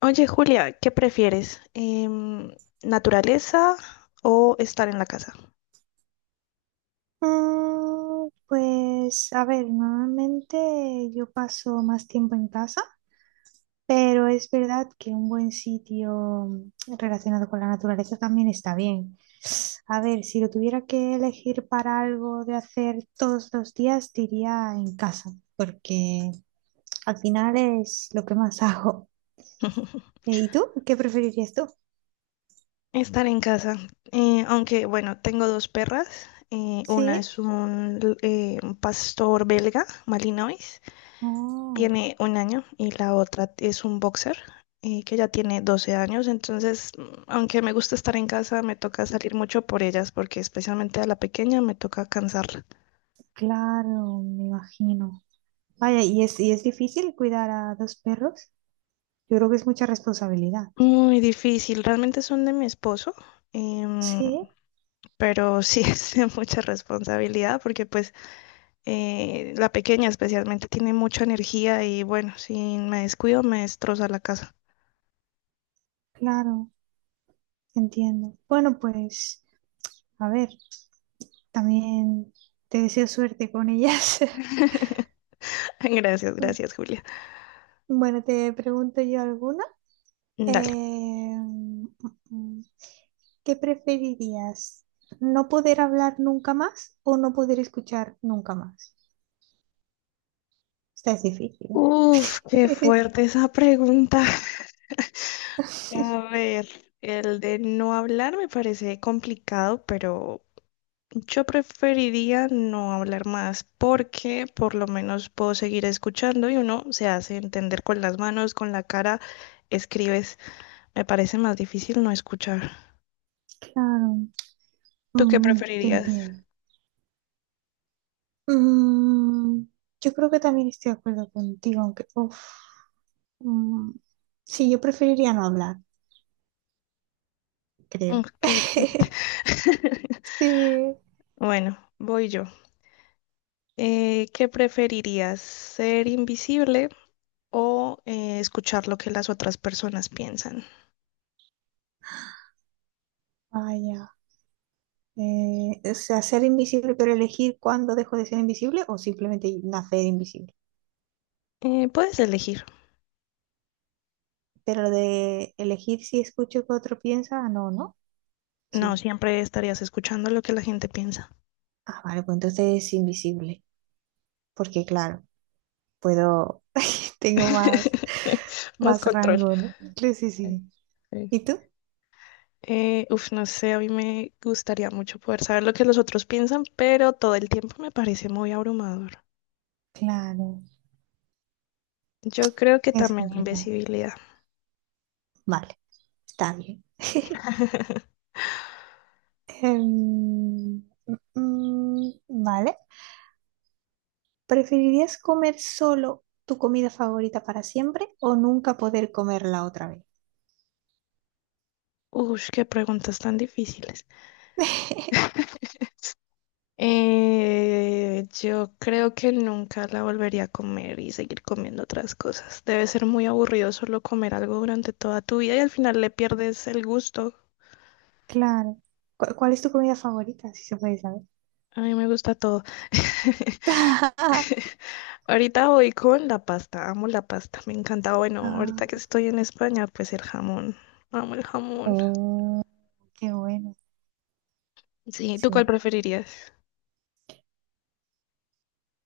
Oye, Julia, ¿qué prefieres? ¿Naturaleza o estar en la casa? Pues a ver, normalmente yo paso más tiempo en casa, pero es verdad que un buen sitio relacionado con la naturaleza también está bien. A ver, si lo tuviera que elegir para algo de hacer todos los días, diría en casa, porque al final es lo que más hago. ¿Y tú? ¿Qué preferirías tú? Estar en casa. Aunque, bueno, tengo dos perras. Una Sí. es un pastor belga, Malinois, Oh, tiene 1 año, y la otra es un boxer, que ya tiene 12 años. Entonces, aunque me gusta estar en casa, me toca salir mucho por ellas, porque especialmente a la pequeña me toca cansarla. claro, me imagino. Vaya, ¿y es difícil cuidar a dos perros? Yo creo que es mucha responsabilidad. Muy difícil, realmente son de mi esposo. Em, Sí, pero sí es de mucha responsabilidad porque pues la pequeña especialmente tiene mucha energía y bueno, si me descuido me destroza la casa. claro, entiendo. Bueno, pues, a ver, también te deseo suerte con ellas. Gracias, gracias, Julia. Bueno, te pregunto yo alguna. Eh, Dale. mm, mm, ¿Qué preferirías? ¿No poder hablar nunca más o no poder escuchar nunca más? Esta es difícil. Uf, qué ¿Eh? fuerte esa pregunta. A ver, el de no hablar me parece complicado, pero yo preferiría no hablar más porque por lo menos puedo seguir escuchando y uno se hace entender con las manos, con la cara, escribes. Me parece más difícil no escuchar. Claro, ¿Tú qué te preferirías? entiendo. Mm, yo creo que también estoy de acuerdo contigo, aunque, uf, Mm, sí, yo preferiría no hablar, Mm, creo. qué fuerte. Sí, Bueno, voy yo. ¿Qué preferirías? ¿Ser invisible o escuchar lo que las otras personas piensan? vaya. O sea, ser invisible, pero elegir cuándo dejo de ser invisible o simplemente nacer invisible. Puedes elegir. Pero lo de elegir si escucho que otro piensa, ah, no, ¿no? No, Sí. siempre estarías escuchando lo que la gente piensa. Ah, vale, pues entonces es invisible. Porque claro, puedo, tengo más, Más más control. rango, ¿no? Sí, sí, Ok, sí. ¿Y ok. tú? Uf, no sé, a mí me gustaría mucho poder saber lo que los otros piensan, pero todo el tiempo me parece muy abrumador. Claro, Yo creo que es también complicado. invisibilidad. Vale, está bien. Em, vale. ¿Preferirías comer solo tu comida favorita para siempre o nunca poder comerla otra vez? Ush, qué preguntas tan difíciles. Yo creo que nunca la volvería a comer y seguir comiendo otras cosas. Debe ser muy aburrido solo comer algo durante toda tu vida y al final le pierdes el gusto. Claro. ¿Cuál es tu comida favorita? Si se puede saber. A mí me gusta todo. Ahorita voy con la pasta. Amo la pasta. Me encanta. Bueno, ahorita que Ah, estoy en España, pues el jamón. Amo el jamón. oh, qué bueno. Sí, ¿tú cuál Sí. preferirías?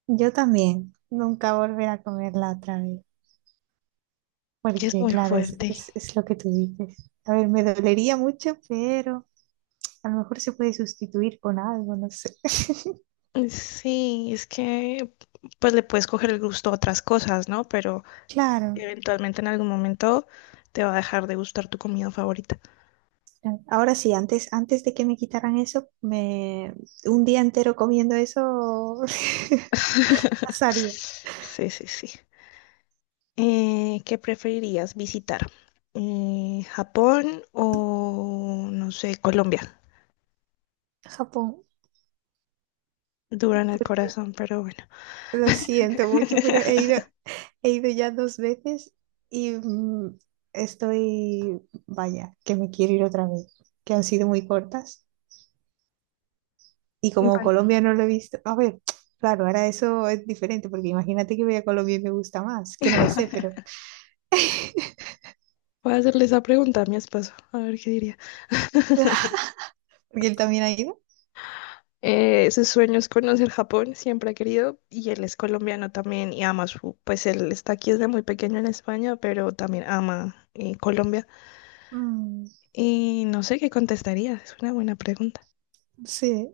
Yo también. Nunca volver a comerla otra vez. Que es Porque, muy claro, fuerte. Es lo que tú dices. A ver, me dolería mucho, pero a lo mejor se puede sustituir con algo, no sé. Sí, es que pues le puedes coger el gusto a otras cosas, ¿no? Pero Claro. eventualmente en algún momento te va a dejar de gustar tu comida favorita. Ahora sí, antes de que me quitaran eso, me un día entero comiendo eso pasaría Sí, sí, sí. ¿Qué preferirías visitar? ¿Japón o, no sé, Colombia? a Japón, Dura en el porque corazón, pero bueno. lo siento mucho, pero he ido ya dos veces y estoy, vaya, que me quiero ir otra vez, que han sido muy cortas y como Bueno, Colombia no lo he visto, a ver, claro, ahora eso es diferente, porque imagínate que voy a Colombia y me gusta más, que no lo sé, pero voy a hacerle esa pregunta a mi esposo, a ver qué diría. porque él también ha ido. Su sueño es conocer Japón, siempre ha querido, y él es colombiano también y ama su, pues él está aquí desde muy pequeño en España, pero también ama Colombia. Mm, Y no sé qué contestaría, es una buena pregunta. sí.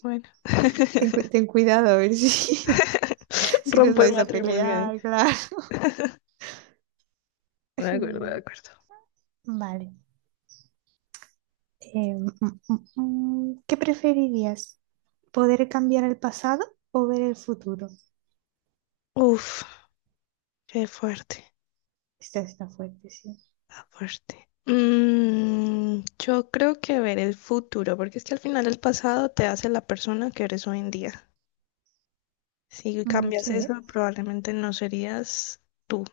Bueno, Ten, ten cuidado a ver si, si nos rompo el vais a matrimonio ahí. pelear, claro. De acuerdo, de Mm, acuerdo. Vale. Eh, mm, ¿Qué preferirías? ¿Poder cambiar el pasado o ver el futuro? Uf, qué fuerte, Esta está fuerte, sí. está fuerte. Mm, yo creo que ver el futuro, porque es que al final el pasado te hace la persona que eres hoy en día. Si cambias Sí. eso, probablemente no serías tú.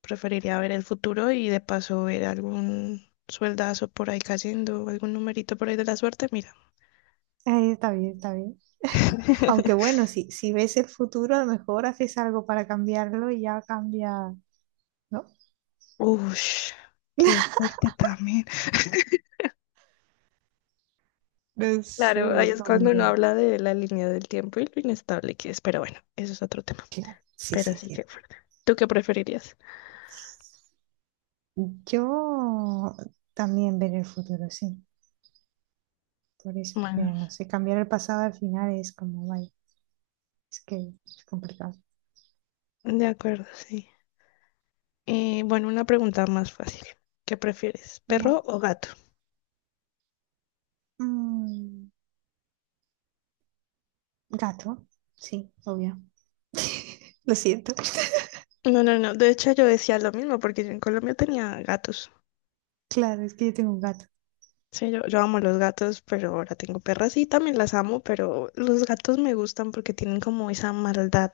Preferiría ver el futuro y de paso ver algún sueldazo por ahí cayendo, algún numerito por ahí de la suerte, mira. Está bien, está bien. Aunque bueno, si ves el futuro, a lo mejor haces algo para cambiarlo y ya cambia, ¿no? Ush, qué fuerte también. No sé, Claro, ahí es es cuando uno complicado. habla de la línea del tiempo y lo inestable que es, pero bueno, eso es otro tema. Claro, sí, Pero sí, sí, que cierto. fuerte. ¿Tú qué preferirías? Yo también ver el futuro, sí. Por eso, porque Bueno, no sé, cambiar el pasado al final es como, vaya, es que es complicado. de acuerdo, sí. Bueno, una pregunta más fácil. ¿Qué prefieres, ¿Vale? perro o gato? Mm, Gato, sí, obvio. Lo siento. No, no, no. De hecho, yo decía lo mismo porque yo en Colombia tenía gatos. Claro, es que yo tengo un gato. Sí, yo amo los gatos, pero ahora tengo perras y también las amo, pero los gatos me gustan porque tienen como esa maldad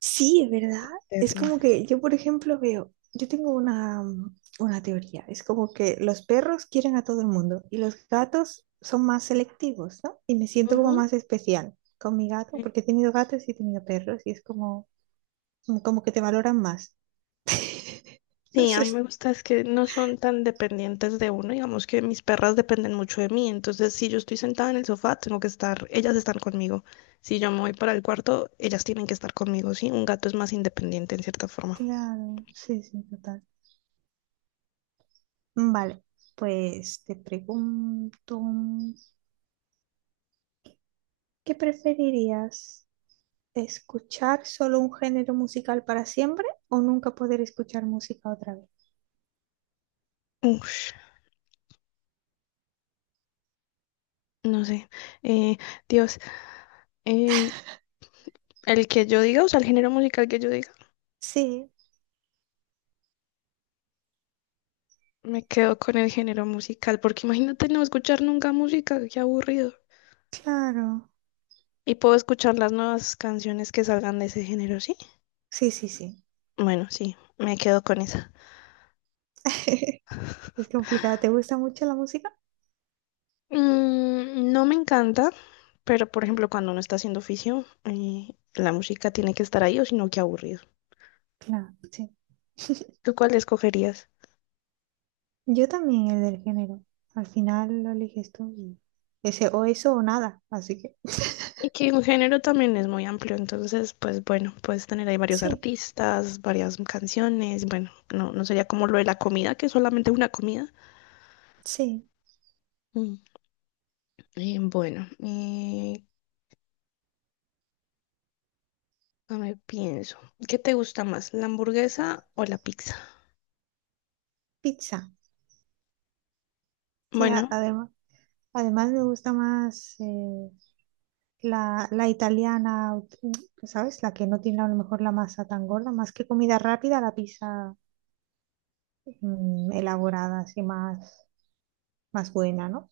Sí, es verdad. Es eterna. como que yo, por ejemplo, veo, yo tengo una, una teoría. Es como que los perros quieren a todo el mundo y los gatos son más selectivos, ¿no? Y me siento como Ujú. más especial con mi gato, Sí. porque he tenido gatos y he tenido perros y es como, como que te valoran más. No Sí, a sé, mí me gusta es que no son tan dependientes de uno, digamos que mis perras dependen mucho de mí, entonces si yo estoy sentada en el sofá, tengo que estar, ellas están conmigo. Si yo me voy para el cuarto, ellas tienen que estar conmigo, ¿sí? Un gato es más independiente en cierta forma. claro, sí, sí, total. Vale, pues te pregunto, ¿qué preferirías? ¿Escuchar solo un género musical para siempre o nunca poder escuchar música otra vez? Ush, no sé. Eh, Dios, eh, el que yo diga, o sea, el género musical que yo diga, Sí, me quedo con el género musical, porque imagínate no escuchar nunca música, qué aburrido. claro. Y puedo escuchar las nuevas canciones que salgan de ese género, ¿sí? Sí, sí, sí. Bueno, sí, me quedo con esa. Es complicado. ¿Te gusta mucho la música? Mm, no me encanta, pero por ejemplo, cuando uno está haciendo oficio, la música tiene que estar ahí, o si no, qué aburrido. Claro, sí. ¿Tú cuál escogerías? Yo también el del género. Al final lo eliges tú y ese o eso o nada. Así que Y que un género también es muy amplio, entonces, pues bueno, puedes tener ahí varios sí, artistas, varias canciones, bueno, no, no sería como lo de la comida, que es solamente una comida. sí. Mm, bueno, a ver, pienso, ¿qué te gusta más, la hamburguesa o la pizza? Pizza. Sí, a- Bueno, además. Además me gusta más la italiana, ¿sabes? La que no tiene a lo mejor la masa tan gorda, más que comida rápida, la pizza elaborada, así más, más buena, ¿no?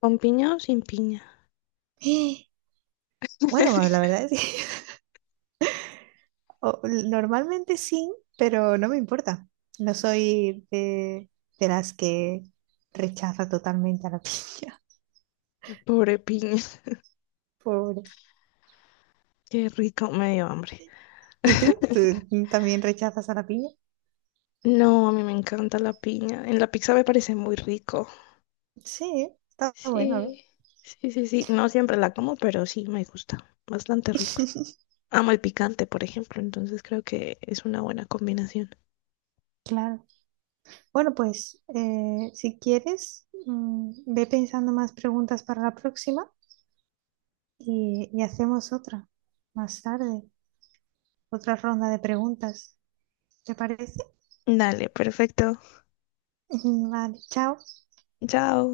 ¿con piña o sin piña? Bueno, la verdad es que o- normalmente sí, pero no me importa. No soy de las que rechaza totalmente a la piña, Pobre piña, pobre. qué rico, me dio hambre. ¿Y tú? ¿Tú también rechazas a la piña? No, a mí me encanta la piña, en la pizza me parece muy rico. Sí, está bueno, a ver. Sí, sí, sí, sí. No siempre la como, pero sí me gusta. Bastante rico. Amo el picante, por ejemplo, entonces creo que es una buena combinación. Claro. Bueno, pues si quieres, ve pensando más preguntas para la próxima y hacemos otra más tarde, otra ronda de preguntas. ¿Te parece? Dale, perfecto. Vale, chao. Chao.